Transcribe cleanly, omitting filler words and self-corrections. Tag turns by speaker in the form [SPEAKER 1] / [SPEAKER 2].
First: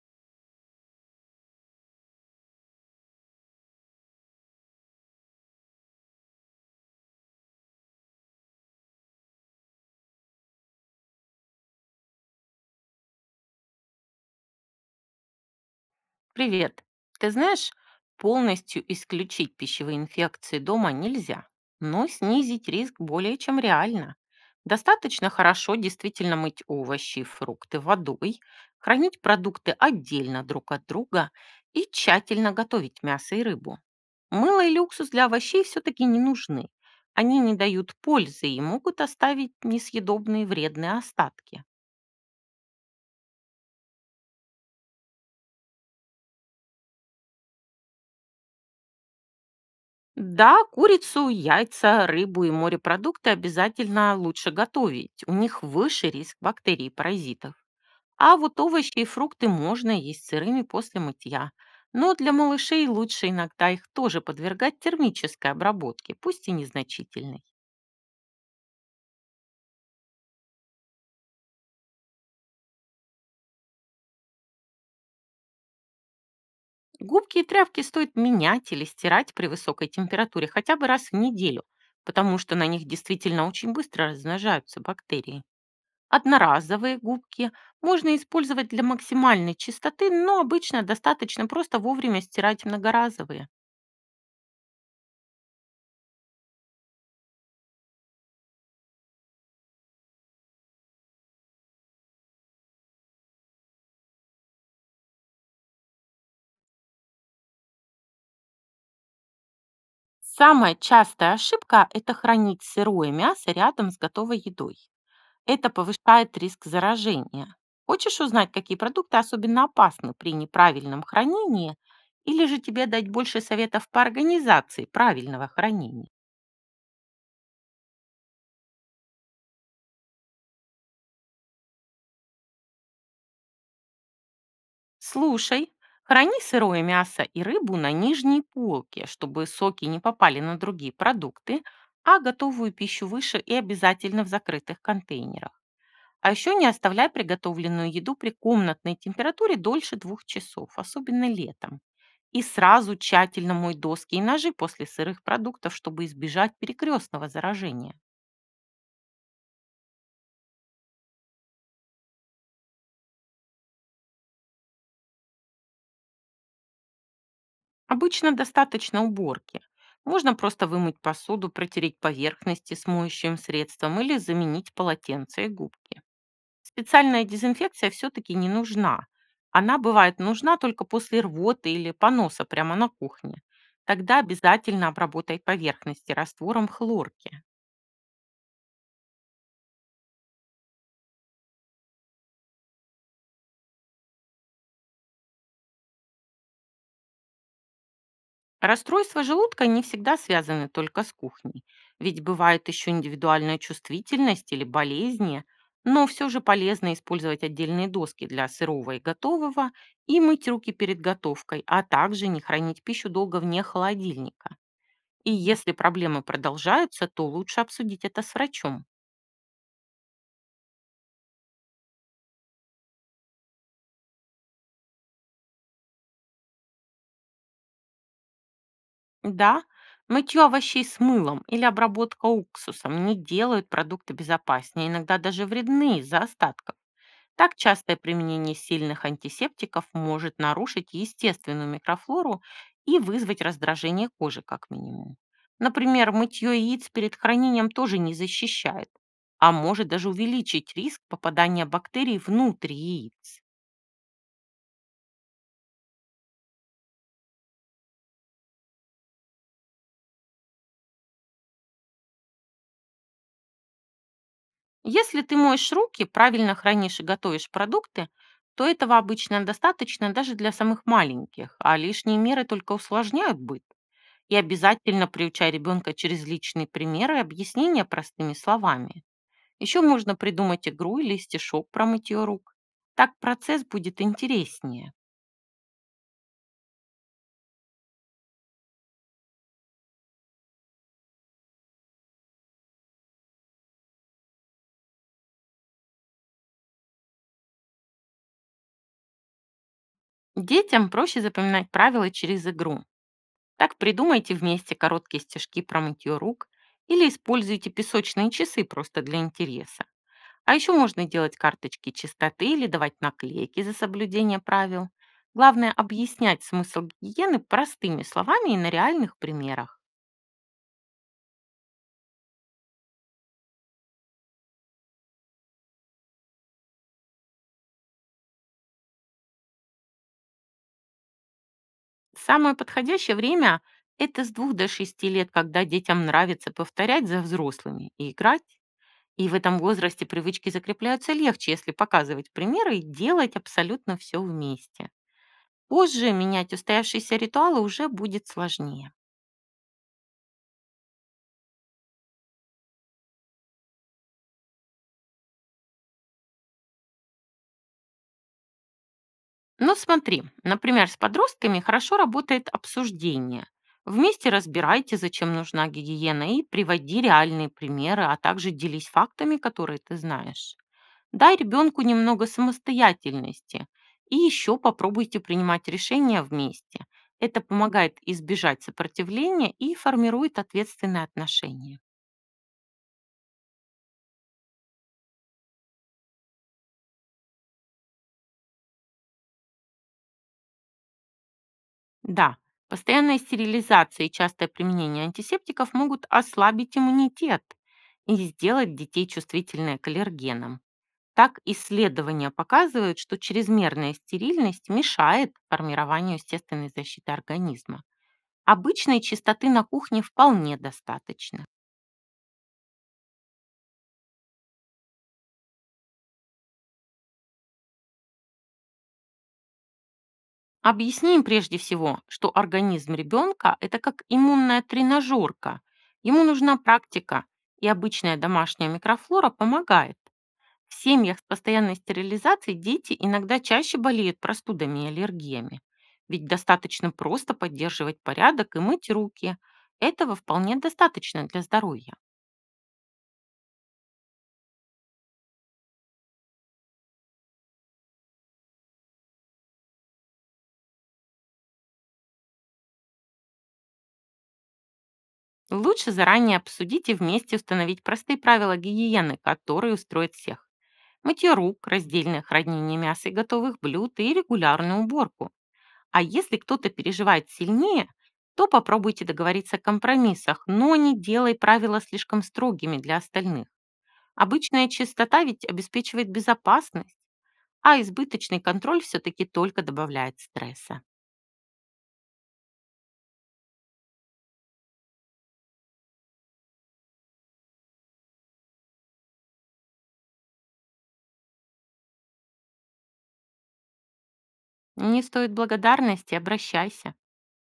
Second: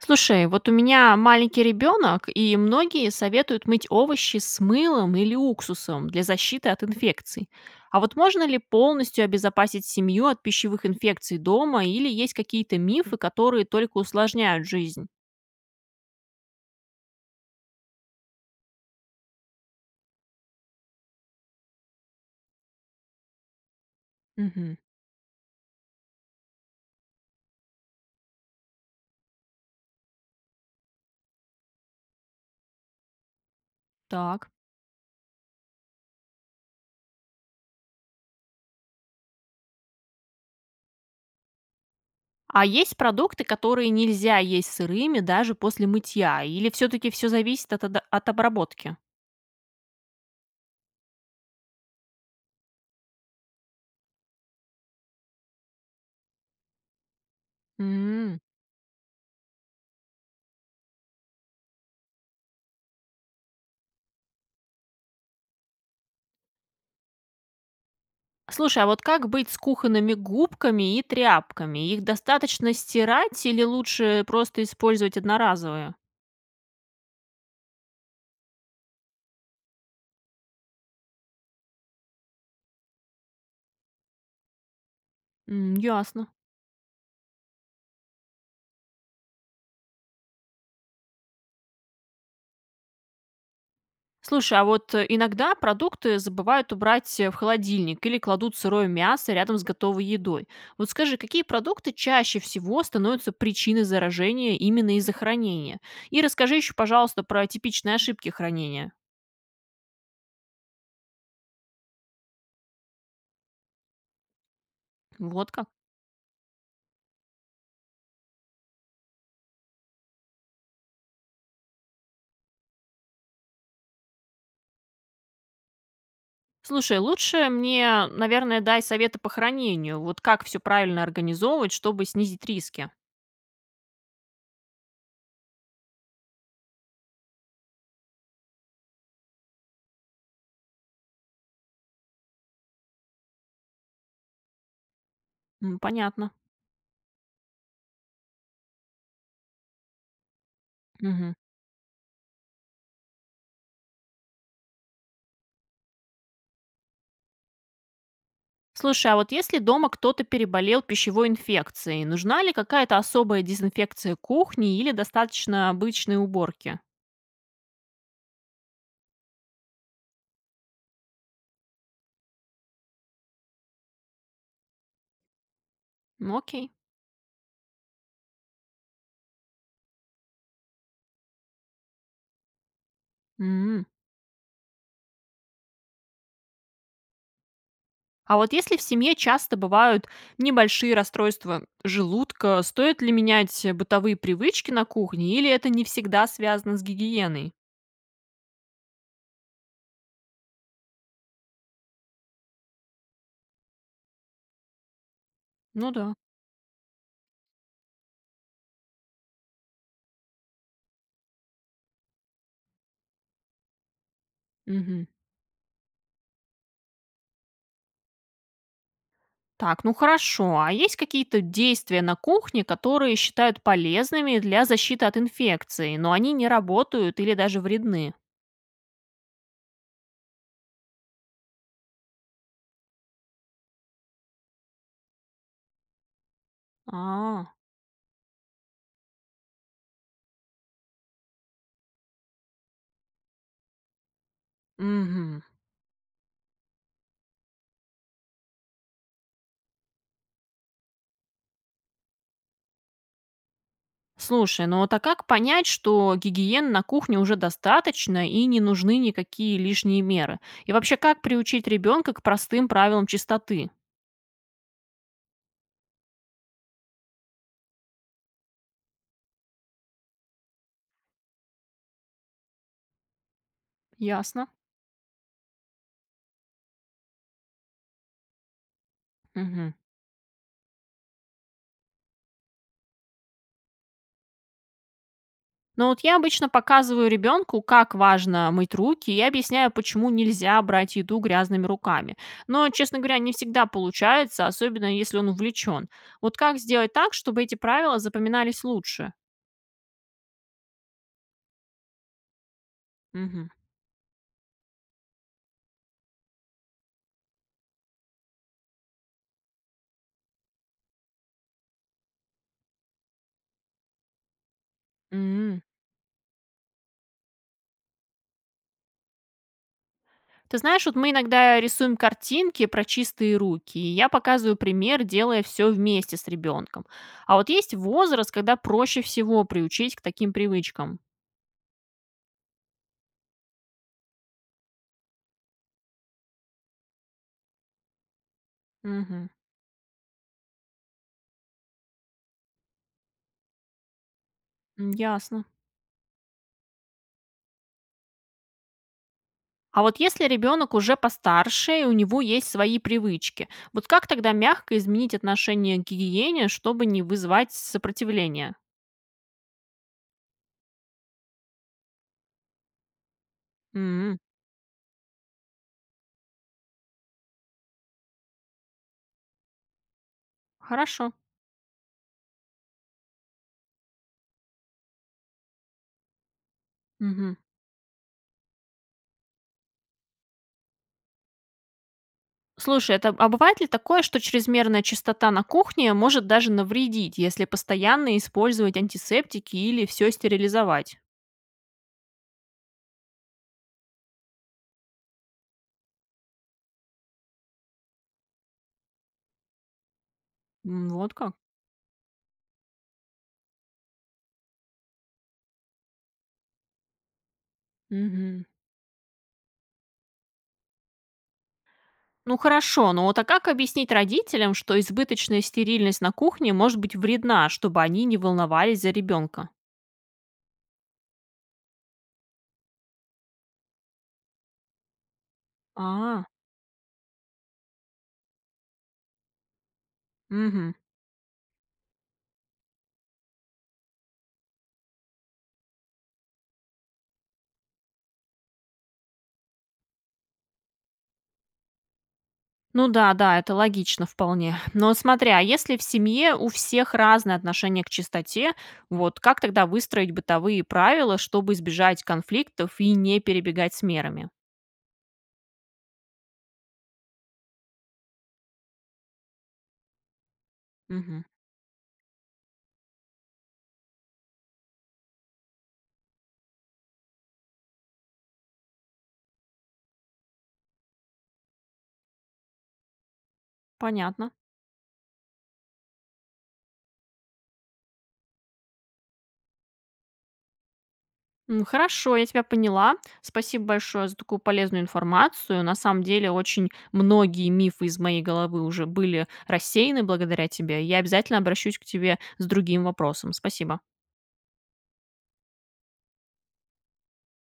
[SPEAKER 1] Слушай, вот у меня маленький ребенок, и многие советуют мыть овощи с мылом или уксусом для защиты от инфекций. А вот можно ли полностью обезопасить семью от пищевых инфекций дома, или есть какие-то мифы, которые только усложняют жизнь?
[SPEAKER 2] Привет. Ты знаешь, полностью исключить пищевые инфекции дома нельзя, но снизить риск более чем реально.
[SPEAKER 1] Мгм.
[SPEAKER 2] Достаточно хорошо действительно мыть овощи и фрукты водой, хранить продукты отдельно друг от друга и тщательно готовить мясо и рыбу.
[SPEAKER 1] Так.
[SPEAKER 2] Мыло или уксус для овощей все-таки не нужны. Они не дают пользы и могут оставить несъедобные вредные остатки.
[SPEAKER 1] А есть продукты, которые нельзя есть сырыми даже после мытья, или все-таки все зависит от обработки?
[SPEAKER 2] Да, курицу, яйца, рыбу и морепродукты обязательно лучше готовить. У них выше риск бактерий и паразитов. А
[SPEAKER 1] М.
[SPEAKER 2] вот овощи и фрукты можно есть сырыми после мытья. Но для малышей лучше иногда их тоже подвергать термической обработке, пусть и незначительной.
[SPEAKER 1] Слушай, а вот как быть с кухонными губками и тряпками? Их достаточно стирать или лучше просто использовать одноразовые?
[SPEAKER 2] Губки и тряпки стоит менять или стирать при высокой температуре хотя бы раз в неделю, потому что на них действительно очень быстро размножаются бактерии.
[SPEAKER 1] М, ясно.
[SPEAKER 2] Одноразовые губки можно использовать для максимальной чистоты, но обычно достаточно просто вовремя стирать многоразовые.
[SPEAKER 1] Слушай, а вот иногда продукты забывают убрать в холодильник или кладут сырое мясо рядом с готовой едой. Вот скажи, какие продукты чаще всего становятся причиной заражения именно из-за хранения? И расскажи еще, пожалуйста, про типичные ошибки хранения.
[SPEAKER 2] Самая частая ошибка – это хранить сырое мясо рядом с готовой едой.
[SPEAKER 1] Вот как.
[SPEAKER 2] Это повышает риск заражения. Хочешь узнать, какие продукты особенно опасны при неправильном хранении, или же тебе дать больше советов по организации правильного хранения?
[SPEAKER 1] Слушай, лучше мне, наверное, дай советы по хранению. Вот как все правильно организовывать, чтобы снизить риски.
[SPEAKER 2] Слушай, храни сырое мясо и рыбу на нижней полке, чтобы соки не попали на другие продукты, а готовую пищу выше и обязательно в закрытых контейнерах.
[SPEAKER 1] М,
[SPEAKER 2] А
[SPEAKER 1] понятно.
[SPEAKER 2] еще не оставляй приготовленную еду при комнатной температуре дольше 2 часов, особенно
[SPEAKER 1] Мгм.
[SPEAKER 2] летом. И сразу тщательно мой доски и ножи после сырых продуктов, чтобы избежать перекрестного заражения.
[SPEAKER 1] Слушай, а вот если дома кто-то переболел пищевой инфекцией, нужна ли какая-то особая дезинфекция кухни или достаточно обычной уборки?
[SPEAKER 2] Обычно достаточно уборки. Можно просто вымыть посуду, протереть поверхности с моющим средством или заменить полотенце и губки.
[SPEAKER 1] М, окей.
[SPEAKER 2] Специальная дезинфекция все-таки не нужна. Она бывает нужна только после рвоты или поноса прямо на кухне.
[SPEAKER 1] М.
[SPEAKER 2] Тогда обязательно обработай поверхности раствором хлорки.
[SPEAKER 1] А вот если в семье часто бывают небольшие расстройства желудка, стоит ли менять бытовые привычки на кухне или это не всегда связано с гигиеной?
[SPEAKER 2] Расстройства желудка не всегда связаны только с кухней, ведь бывает еще индивидуальная чувствительность или болезни,
[SPEAKER 1] Ну
[SPEAKER 2] но
[SPEAKER 1] да.
[SPEAKER 2] все же полезно использовать отдельные доски для сырого и готового и мыть руки перед готовкой, а также не хранить пищу долго вне холодильника.
[SPEAKER 1] Мгм.
[SPEAKER 2] И если проблемы продолжаются, то лучше обсудить это с врачом.
[SPEAKER 1] Так, ну хорошо. А есть какие-то действия на кухне, которые считают полезными для защиты от инфекции, но они не работают или даже вредны?
[SPEAKER 2] Да, мытье овощей с мылом или обработка уксусом не делают продукты безопаснее, иногда даже вредны из-за остатков.
[SPEAKER 1] А,
[SPEAKER 2] Так частое применение сильных антисептиков может нарушить естественную микрофлору и вызвать раздражение кожи как минимум.
[SPEAKER 1] мгм.
[SPEAKER 2] Например, мытье яиц перед хранением тоже не защищает, а может даже увеличить риск попадания бактерий внутрь яиц.
[SPEAKER 1] Слушай, ну вот а как понять, что гигиены на кухне уже достаточно и не нужны никакие лишние меры? И вообще, как приучить ребенка к простым правилам чистоты?
[SPEAKER 2] Если ты моешь руки, правильно хранишь и готовишь продукты, то этого обычно достаточно даже для самых маленьких, а лишние меры только усложняют быт. И
[SPEAKER 1] Ясно.
[SPEAKER 2] обязательно приучай ребенка через личные примеры и объяснения простыми словами.
[SPEAKER 1] Мгм.
[SPEAKER 2] Еще можно придумать игру или стишок про мытье рук. Так процесс будет интереснее.
[SPEAKER 1] Но вот я обычно показываю ребенку, как важно мыть руки, и объясняю, почему нельзя брать еду грязными руками. Но, честно говоря, не всегда получается, особенно если он увлечен. Вот как сделать так, чтобы эти правила запоминались лучше?
[SPEAKER 2] Детям проще запоминать правила через игру.
[SPEAKER 1] Мгм.
[SPEAKER 2] Так придумайте вместе короткие стишки про мытье рук или используйте песочные часы просто для интереса. А еще можно делать карточки чистоты или давать наклейки за соблюдение правил.
[SPEAKER 1] М.
[SPEAKER 2] Главное объяснять смысл гигиены простыми словами и на реальных примерах.
[SPEAKER 1] Ты знаешь, вот мы иногда рисуем картинки про чистые руки, и я показываю пример, делая все вместе с ребенком. А вот есть возраст, когда проще всего приучить к таким привычкам.
[SPEAKER 2] Самое подходящее время – это с 2 до 6 лет, когда детям нравится повторять за взрослыми и играть.
[SPEAKER 1] Мгм.
[SPEAKER 2] И в этом возрасте привычки закрепляются легче, если показывать примеры и делать абсолютно все вместе.
[SPEAKER 1] М, ясно.
[SPEAKER 2] Позже менять устоявшиеся ритуалы уже будет сложнее.
[SPEAKER 1] А вот если ребенок уже постарше и у него есть свои привычки, вот как тогда мягко изменить отношение к гигиене, чтобы не вызывать сопротивление?
[SPEAKER 2] Но смотри, например, с подростками хорошо работает обсуждение.
[SPEAKER 1] М,
[SPEAKER 2] Вместе разбирайте, зачем нужна гигиена, и приводи реальные примеры, а также делись фактами, которые ты знаешь.
[SPEAKER 1] хорошо.
[SPEAKER 2] Дай ребенку немного самостоятельности и еще попробуйте принимать решения вместе.
[SPEAKER 1] Мгм.
[SPEAKER 2] Это помогает избежать сопротивления и формирует ответственные отношения.
[SPEAKER 1] Слушай, это, а бывает ли такое, что чрезмерная чистота на кухне может даже навредить, если постоянно использовать антисептики или все стерилизовать?
[SPEAKER 2] Да, постоянная стерилизация и частое применение антисептиков могут ослабить иммунитет и сделать детей чувствительными к аллергенам.
[SPEAKER 1] М, вот как.
[SPEAKER 2] Так исследования показывают, что чрезмерная стерильность мешает формированию естественной защиты организма.
[SPEAKER 1] Мгм.
[SPEAKER 2] Обычной чистоты на кухне вполне достаточно.
[SPEAKER 1] Ну хорошо, но вот а как объяснить родителям, что избыточная стерильность на кухне может быть вредна, чтобы они не волновались за ребенка?
[SPEAKER 2] Объясни им прежде всего, что организм ребенка – это как иммунная тренажерка. Ему
[SPEAKER 1] А,
[SPEAKER 2] нужна практика, и обычная домашняя микрофлора помогает.
[SPEAKER 1] мгм.
[SPEAKER 2] В семьях с постоянной стерилизацией дети иногда чаще болеют простудами и аллергиями. Ведь достаточно просто поддерживать порядок и мыть руки. Этого вполне достаточно для здоровья.
[SPEAKER 1] Ну да, да, это логично вполне. Но смотри, а если в семье у всех разное отношение к чистоте, вот как тогда выстроить бытовые правила, чтобы избежать конфликтов и не перебегать с мерами?
[SPEAKER 2] Лучше заранее обсудить и вместе установить простые правила гигиены, которые устроят всех.
[SPEAKER 1] Мгм.
[SPEAKER 2] Мытье рук, раздельное хранение мяса и готовых блюд и регулярную уборку. А если кто-то переживает сильнее, то попробуйте договориться о компромиссах, но не делай правила слишком строгими для остальных.
[SPEAKER 1] Понятно.
[SPEAKER 2] Обычная чистота ведь обеспечивает безопасность, а избыточный контроль все-таки только добавляет стресса.
[SPEAKER 1] М, хорошо, я тебя поняла. Спасибо большое за такую полезную информацию. На самом деле, очень многие мифы из моей головы уже были рассеяны благодаря тебе. Я обязательно обращусь к тебе с другим вопросом. Спасибо.
[SPEAKER 2] Не стоит благодарности, обращайся.